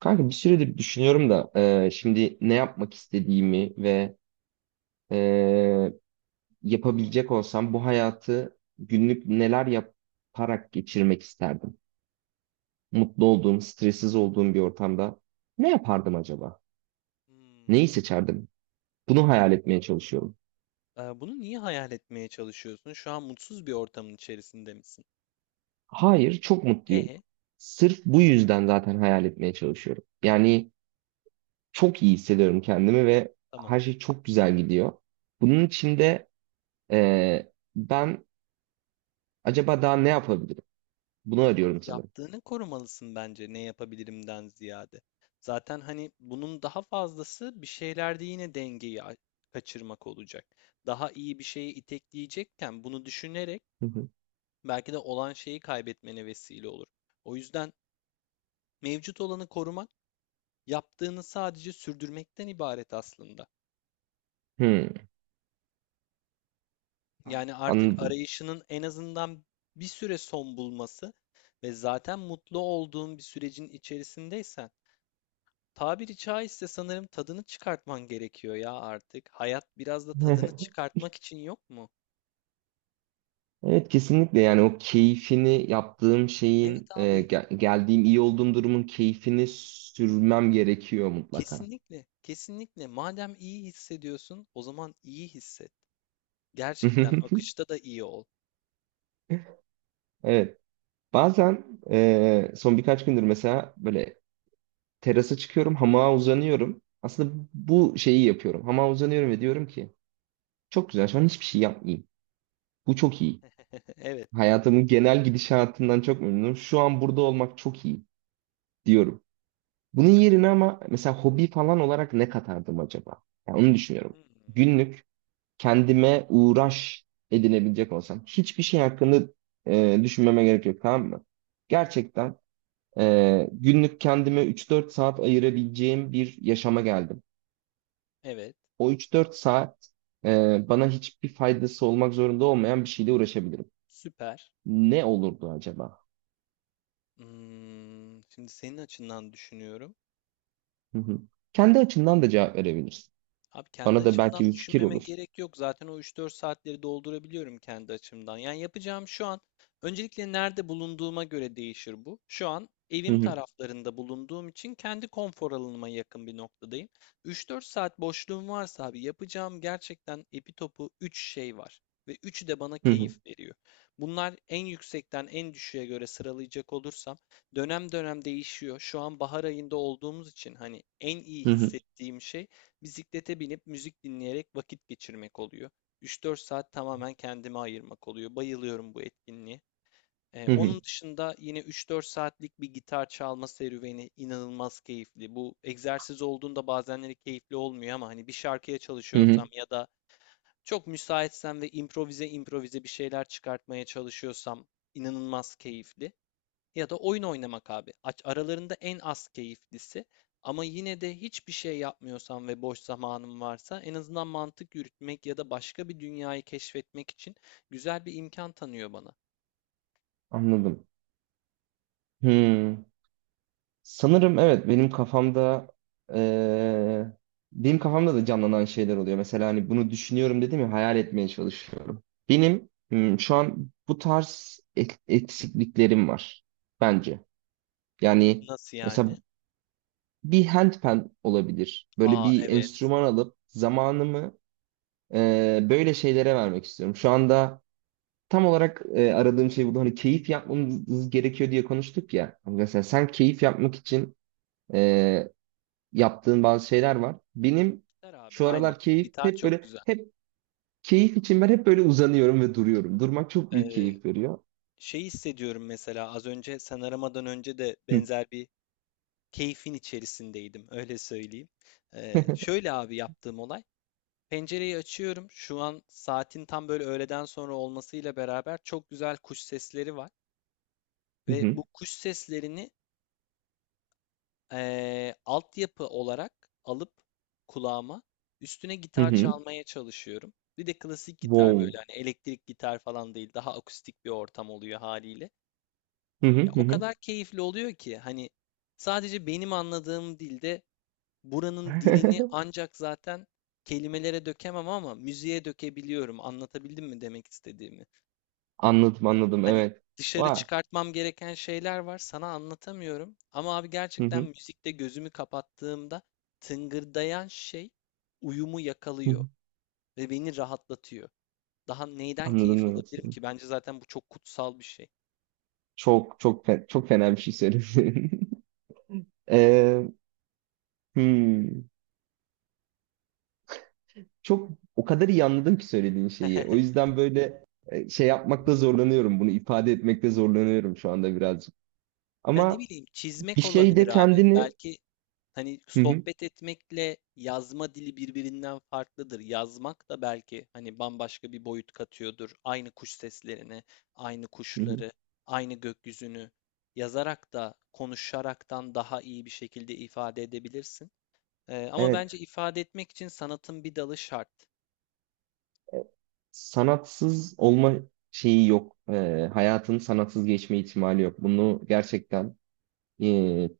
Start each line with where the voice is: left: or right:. right: Kanka bir süredir düşünüyorum da şimdi ne yapmak istediğimi ve e, yapabilecek olsam bu hayatı günlük neler yaparak geçirmek isterdim. Mutlu olduğum, stressiz olduğum bir ortamda ne yapardım acaba?
left: Hımm.
right: Neyi seçerdim? Bunu hayal etmeye çalışıyorum.
left: Bunu niye hayal etmeye çalışıyorsun? Şu an mutsuz bir ortamın içerisinde misin?
right: Hayır, çok mutluyum.
left: E,
right: Sırf bu yüzden zaten hayal etmeye çalışıyorum. Yani çok iyi hissediyorum kendimi ve her
left: tamam.
right: şey çok güzel gidiyor. Bunun için de ben acaba daha ne yapabilirim? Bunu
left: Abi,
right: arıyorum sanırım.
left: yaptığını korumalısın bence ne yapabilirimden ziyade. Zaten hani bunun daha fazlası bir şeylerde yine dengeyi a- kaçırmak olacak. Daha iyi bir şeye itekleyecekken bunu düşünerek
right: Hı hı.
left: belki de olan şeyi kaybetmene vesile olur. O yüzden mevcut olanı korumak yaptığını sadece sürdürmekten ibaret aslında.
right: Hmm,
left: Yani artık
right: anladım.
left: arayışının en azından bir süre son bulması ve zaten mutlu olduğun bir sürecin içerisindeysen tabiri caizse sanırım tadını çıkartman gerekiyor ya artık. Hayat biraz da tadını çıkartmak için yok mu?
right: Evet kesinlikle, yani o keyfini yaptığım
left: Evet
right: şeyin,
left: abi,
right: geldiğim iyi olduğum durumun keyfini sürmem gerekiyor mutlaka.
left: kesinlikle, kesinlikle. Madem iyi hissediyorsun, o zaman iyi hisset. Gerçekten akışta da iyi ol.
right: Evet, bazen, son birkaç gündür mesela böyle terasa çıkıyorum, hamağa uzanıyorum. Aslında bu şeyi yapıyorum, hamağa uzanıyorum ve diyorum ki çok güzel şu an, hiçbir şey yapmayayım. Bu çok iyi.
left: Evet.
right: Hayatımın genel gidişatından çok memnunum. Şu an burada olmak çok iyi diyorum. Bunun yerine ama mesela hobi falan olarak ne katardım acaba? Yani onu
left: Hı
right: düşünüyorum.
left: hı.
right: Günlük kendime uğraş edinebilecek olsam. Hiçbir şey hakkında düşünmeme gerek yok, tamam mı? Gerçekten günlük kendime 3-4 saat ayırabileceğim bir yaşama geldim.
left: Evet.
right: O 3-4 saat, bana hiçbir faydası olmak zorunda olmayan bir şeyle uğraşabilirim.
left: Süper.
right: Ne olurdu acaba?
left: Şimdi senin açından düşünüyorum.
right: Hı hı. Kendi açımdan da cevap verebilirsin.
left: Abi kendi
right: Bana da
left: açımdan
right: belki bir fikir
left: düşünmeme
right: olur.
left: gerek yok. Zaten o 3-4 saatleri doldurabiliyorum kendi açımdan. Yani yapacağım şu an öncelikle nerede bulunduğuma göre değişir bu. Şu an
right: Hı
left: evim
right: hı.
left: taraflarında bulunduğum için kendi konfor alanıma yakın bir noktadayım. 3-4 saat boşluğum varsa abi yapacağım gerçekten epi topu 3 şey var. Ve üçü de bana
right: Hı hı.
left: keyif veriyor. Bunlar en yüksekten en düşüğe göre sıralayacak olursam dönem dönem değişiyor. Şu an bahar ayında olduğumuz için hani en iyi
right: Hı hı.
left: hissettiğim şey bisiklete binip müzik dinleyerek vakit geçirmek oluyor. 3-4 saat tamamen kendime ayırmak oluyor. Bayılıyorum bu etkinliğe. Ee,
right: Hı hı.
left: onun dışında yine 3-4 saatlik bir gitar çalma serüveni inanılmaz keyifli. Bu egzersiz olduğunda bazenleri keyifli olmuyor ama hani bir şarkıya
right: Hı
left: çalışıyorsam
right: hı,
left: ya da çok müsaitsem ve improvize improvize bir şeyler çıkartmaya çalışıyorsam inanılmaz keyifli ya da oyun oynamak abi. Aralarında en az keyiflisi. Ama yine de hiçbir şey yapmıyorsam ve boş zamanım varsa en azından mantık yürütmek ya da başka bir dünyayı keşfetmek için güzel bir imkan tanıyor bana.
right: anladım. Hmm. Sanırım evet, benim kafamda eee, benim kafamda da canlanan şeyler oluyor. Mesela hani bunu düşünüyorum dedim ya, hayal etmeye çalışıyorum. Benim hmm, şu an bu tarz eksikliklerim var bence. Yani
left: Nasıl yani?
right: mesela bir handpan olabilir. Böyle
left: Aa
right: bir
left: evet.
right: enstrüman alıp zamanımı böyle şeylere vermek istiyorum. Şu anda tam olarak aradığım şey bu. Hani keyif yapmamız gerekiyor diye konuştuk ya. Hani
left: Hı,
right: mesela sen keyif yapmak için e, yaptığın bazı şeyler var. Benim
left: gitar abi
right: şu
left: aynen.
right: aralar keyif
left: Gitar
right: hep
left: çok
right: böyle,
left: güzel.
right: hep keyif için ben hep böyle uzanıyorum ve duruyorum. Durmak çok büyük
left: Ee,
right: keyif veriyor.
left: şey hissediyorum mesela az önce sen aramadan önce de
right: Hı
left: benzer bir keyfin içerisindeydim öyle söyleyeyim. Şöyle abi yaptığım olay. Pencereyi açıyorum. Şu an saatin tam böyle öğleden sonra olmasıyla beraber çok güzel kuş sesleri var.
right: hı
left: Ve
right: hı
left: bu kuş seslerini altyapı olarak alıp kulağıma üstüne
right: hı.
left: gitar
right: Hı.
left: çalmaya çalışıyorum. Bir de klasik gitar,
right: Wow.
left: böyle hani elektrik gitar falan değil, daha akustik bir ortam oluyor haliyle.
right: Hı hı
left: Ya
right: hı.
left: o
right: Hı.
left: kadar keyifli oluyor ki hani sadece benim anladığım dilde, buranın dilini ancak zaten kelimelere dökemem ama müziğe dökebiliyorum. Anlatabildim mi demek istediğimi?
right: Anladım, anladım,
left: Hani
right: evet.
left: dışarı
right: Vay.
left: çıkartmam gereken şeyler var, sana anlatamıyorum. Ama abi
right: Hı
left: gerçekten
right: hı
left: müzikte gözümü kapattığımda tıngırdayan şey uyumu
right: hı.
left: yakalıyor
right: Hı.
left: ve beni rahatlatıyor. Daha neyden keyif
right: Anladım, evet.
left: alabilirim ki? Bence zaten bu çok kutsal bir şey.
right: Çok çok çok fena bir şey söyledin. Ee, hmm. Çok, o kadar iyi anladım ki söylediğin şeyi. O yüzden böyle şey yapmakta zorlanıyorum. Bunu ifade etmekte zorlanıyorum şu anda birazcık.
left: Ya ne
right: Ama
left: bileyim,
right: bir
left: çizmek olabilir
right: şeyde
left: abi.
right: kendini.
left: Belki hani
right: Hı hı,
left: sohbet etmekle yazma dili birbirinden farklıdır. Yazmak da belki hani bambaşka bir boyut katıyordur. Aynı kuş seslerini, aynı
right: hı hı.
left: kuşları, aynı gökyüzünü yazarak da konuşaraktan daha iyi bir şekilde ifade edebilirsin. Ama
right: Evet,
left: bence ifade etmek için sanatın bir dalı şart.
right: sanatsız olma şeyi yok. Hayatın sanatsız geçme ihtimali yok. Bunu gerçekten, e,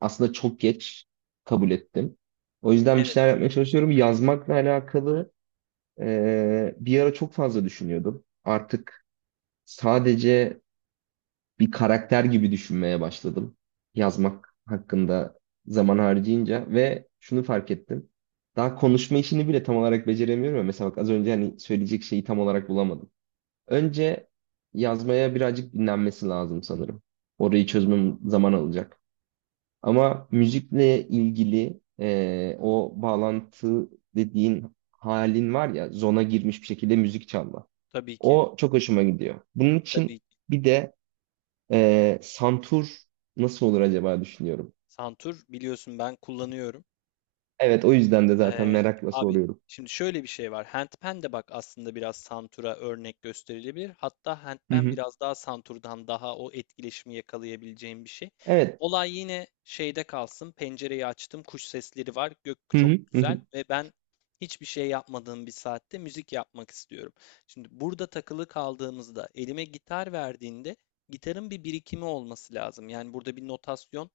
right: aslında çok geç kabul ettim. O yüzden bir
left: Evet,
right: şeyler yapmaya çalışıyorum. Yazmakla alakalı bir ara çok fazla düşünüyordum. Artık sadece bir karakter gibi düşünmeye başladım. Yazmak hakkında zaman harcayınca ve şunu fark ettim. Daha konuşma işini bile tam olarak beceremiyorum ya. Mesela bak az önce hani söyleyecek şeyi tam olarak bulamadım. Önce yazmaya birazcık dinlenmesi lazım sanırım. Orayı çözmem zaman alacak. Ama müzikle ilgili o bağlantı dediğin halin var ya, zona girmiş bir şekilde müzik çalma.
left: tabii ki.
right: O çok hoşuma gidiyor. Bunun
left: Tabii
right: için
left: ki.
right: bir de santur nasıl olur acaba düşünüyorum.
left: Santur biliyorsun, ben kullanıyorum.
right: Evet, o yüzden de zaten
left: Eee,
right: merakla
left: abi
right: soruyorum.
left: şimdi şöyle bir şey var. Handpan de bak, aslında biraz santura örnek gösterilebilir. Hatta
right: Hı
left: handpan
right: hı.
left: biraz daha santurdan daha o etkileşimi yakalayabileceğim bir şey.
right: Evet.
left: Olay yine şeyde kalsın. Pencereyi açtım, kuş sesleri var. Gök
right: Hı hı.
left: çok
right: Hı
left: güzel
right: hı.
left: ve ben hiçbir şey yapmadığım bir saatte müzik yapmak istiyorum. Şimdi burada takılı kaldığımızda elime gitar verdiğinde, gitarın bir birikimi olması lazım. Yani burada bir notasyon,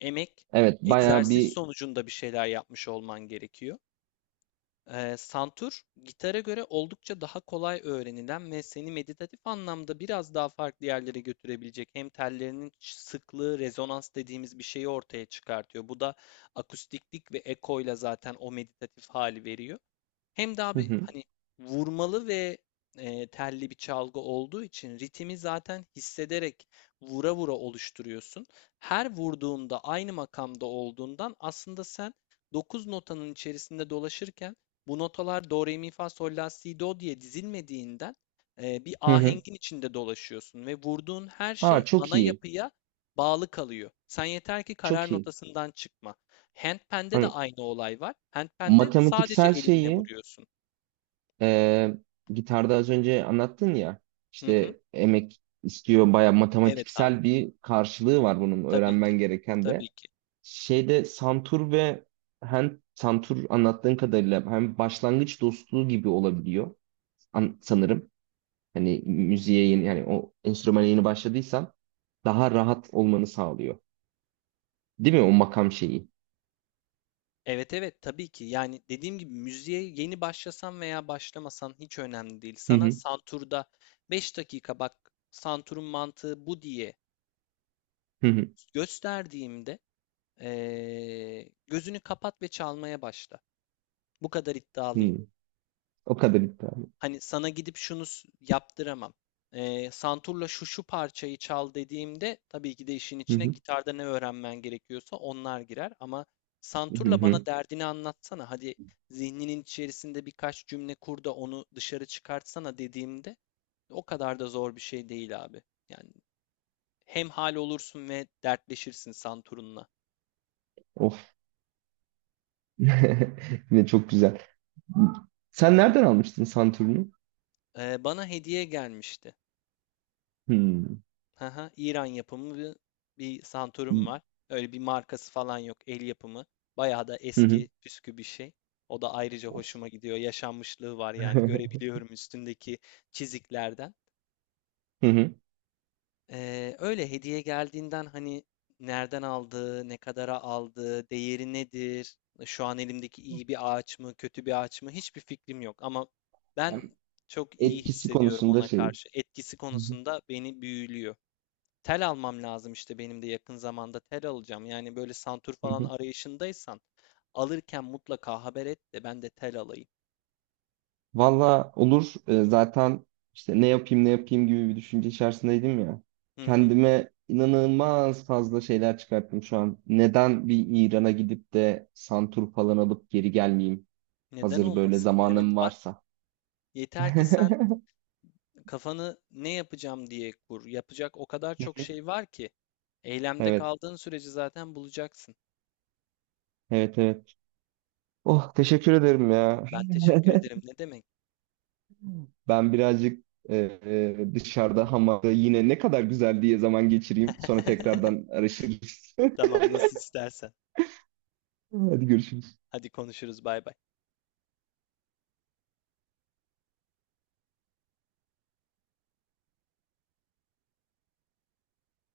left: emek,
right: Evet, bayağı
left: egzersiz
right: bir.
left: sonucunda bir şeyler yapmış olman gerekiyor. Santur, gitara göre oldukça daha kolay öğrenilen ve seni meditatif anlamda biraz daha farklı yerlere götürebilecek, hem tellerinin sıklığı, rezonans dediğimiz bir şeyi ortaya çıkartıyor. Bu da akustiklik ve ekoyla zaten o meditatif hali veriyor. Hem daha
right: Hı
left: bir
right: hı.
left: hani vurmalı ve telli bir çalgı olduğu için ritmi zaten hissederek vura vura oluşturuyorsun. Her vurduğunda aynı makamda olduğundan aslında sen 9 notanın içerisinde dolaşırken, bu notalar do, re, mi, fa, sol, la, si, do diye dizilmediğinden, bir
right: Hı hı.
left: ahengin içinde dolaşıyorsun ve vurduğun her şey
right: Aa, çok
left: ana
right: iyi.
left: yapıya bağlı kalıyor. Sen yeter ki karar
right: Çok iyi.
left: notasından çıkma. Handpan'de de
right: Hani
left: aynı olay var. Handpan'de sadece
right: matematiksel
left: elinle
right: şeyi,
left: vuruyorsun.
right: e, gitarda az önce anlattın ya,
left: Hı hı.
right: işte emek istiyor, bayağı
left: Evet abi.
right: matematiksel bir karşılığı var bunun
left: Tabii ki.
right: öğrenmen gereken de.
left: Tabii ki.
right: Şeyde santur ve hem santur, anlattığın kadarıyla hem başlangıç dostluğu gibi olabiliyor, sanırım. Hani müziğe yeni, yani o enstrümana yeni başladıysan daha rahat olmanı sağlıyor. Değil mi o makam şeyi?
left: Evet, evet, tabii ki. Yani dediğim gibi müziğe yeni başlasan veya başlamasan hiç önemli değil.
right: Hı
left: Sana
right: hı
left: santurda 5 dakika bak, santurun mantığı bu diye
right: hı hı.
left: gösterdiğimde gözünü kapat ve çalmaya başla. Bu kadar iddialıyım.
right: Hı. O kadar iddialı.
left: Hani sana gidip şunu s- yaptıramam. Santurla şu şu parçayı çal dediğimde tabii ki de işin
right: Hı
left: içine
right: hı
left: gitarda ne öğrenmen gerekiyorsa onlar girer, ama
right: hı
left: santurla
right: hı.
left: bana derdini anlatsana. Hadi zihninin içerisinde birkaç cümle kur da onu dışarı çıkartsana dediğimde o kadar da zor bir şey değil abi. Yani hem hal olursun ve dertleşirsin santurunla.
right: Of. Yine çok güzel. Sen nereden almıştın santurunu?
left: Bana hediye gelmişti.
right: Hı
left: Hı hı. İran yapımı bir
right: hı
left: Santorum var. Öyle bir markası falan yok. El yapımı. Bayağı da
right: hı.
left: eski püskü bir şey. O da ayrıca
right: Of.
left: hoşuma gidiyor. Yaşanmışlığı var yani. Görebiliyorum üstündeki çiziklerden.
right: Hı hı.
left: Öyle hediye geldiğinden hani nereden aldığı, ne kadara aldığı, değeri nedir? Şu an elimdeki iyi bir ağaç mı, kötü bir ağaç mı? Hiçbir fikrim yok. Ama ben çok iyi
right: Etkisi
left: hissediyorum
right: konusunda
left: ona
right: şey.
left: karşı. Etkisi
right: Hı hı.
left: konusunda beni büyülüyor. Tel almam lazım, işte benim de yakın zamanda tel alacağım. Yani böyle santur
right: Hı
left: falan
right: hı.
left: arayışındaysan, alırken mutlaka haber et de ben de tel alayım.
right: Valla olur. Zaten işte ne yapayım ne yapayım gibi bir düşünce içerisindeydim ya.
left: Hı hı.
right: Kendime inanılmaz fazla şeyler çıkarttım şu an. Neden bir İran'a gidip de santur falan alıp geri gelmeyeyim?
left: Neden
right: Hazır böyle
left: olmasın? Evet
right: zamanım
left: bak,
right: varsa.
left: yeter ki sen kafanı ne yapacağım diye kur. Yapacak o kadar çok şey var ki. Eylemde
right: Evet,
left: kaldığın sürece zaten bulacaksın.
right: evet, evet. Oh, teşekkür ederim ya.
left: Ben teşekkür ederim. Ne demek?
right: Ben birazcık dışarıda hamamda yine ne kadar güzel diye zaman geçireyim. Sonra tekrardan arayışa gireriz.
left: Tamam, nasıl istersen.
right: Hadi görüşürüz.
left: Hadi konuşuruz. Bay bay.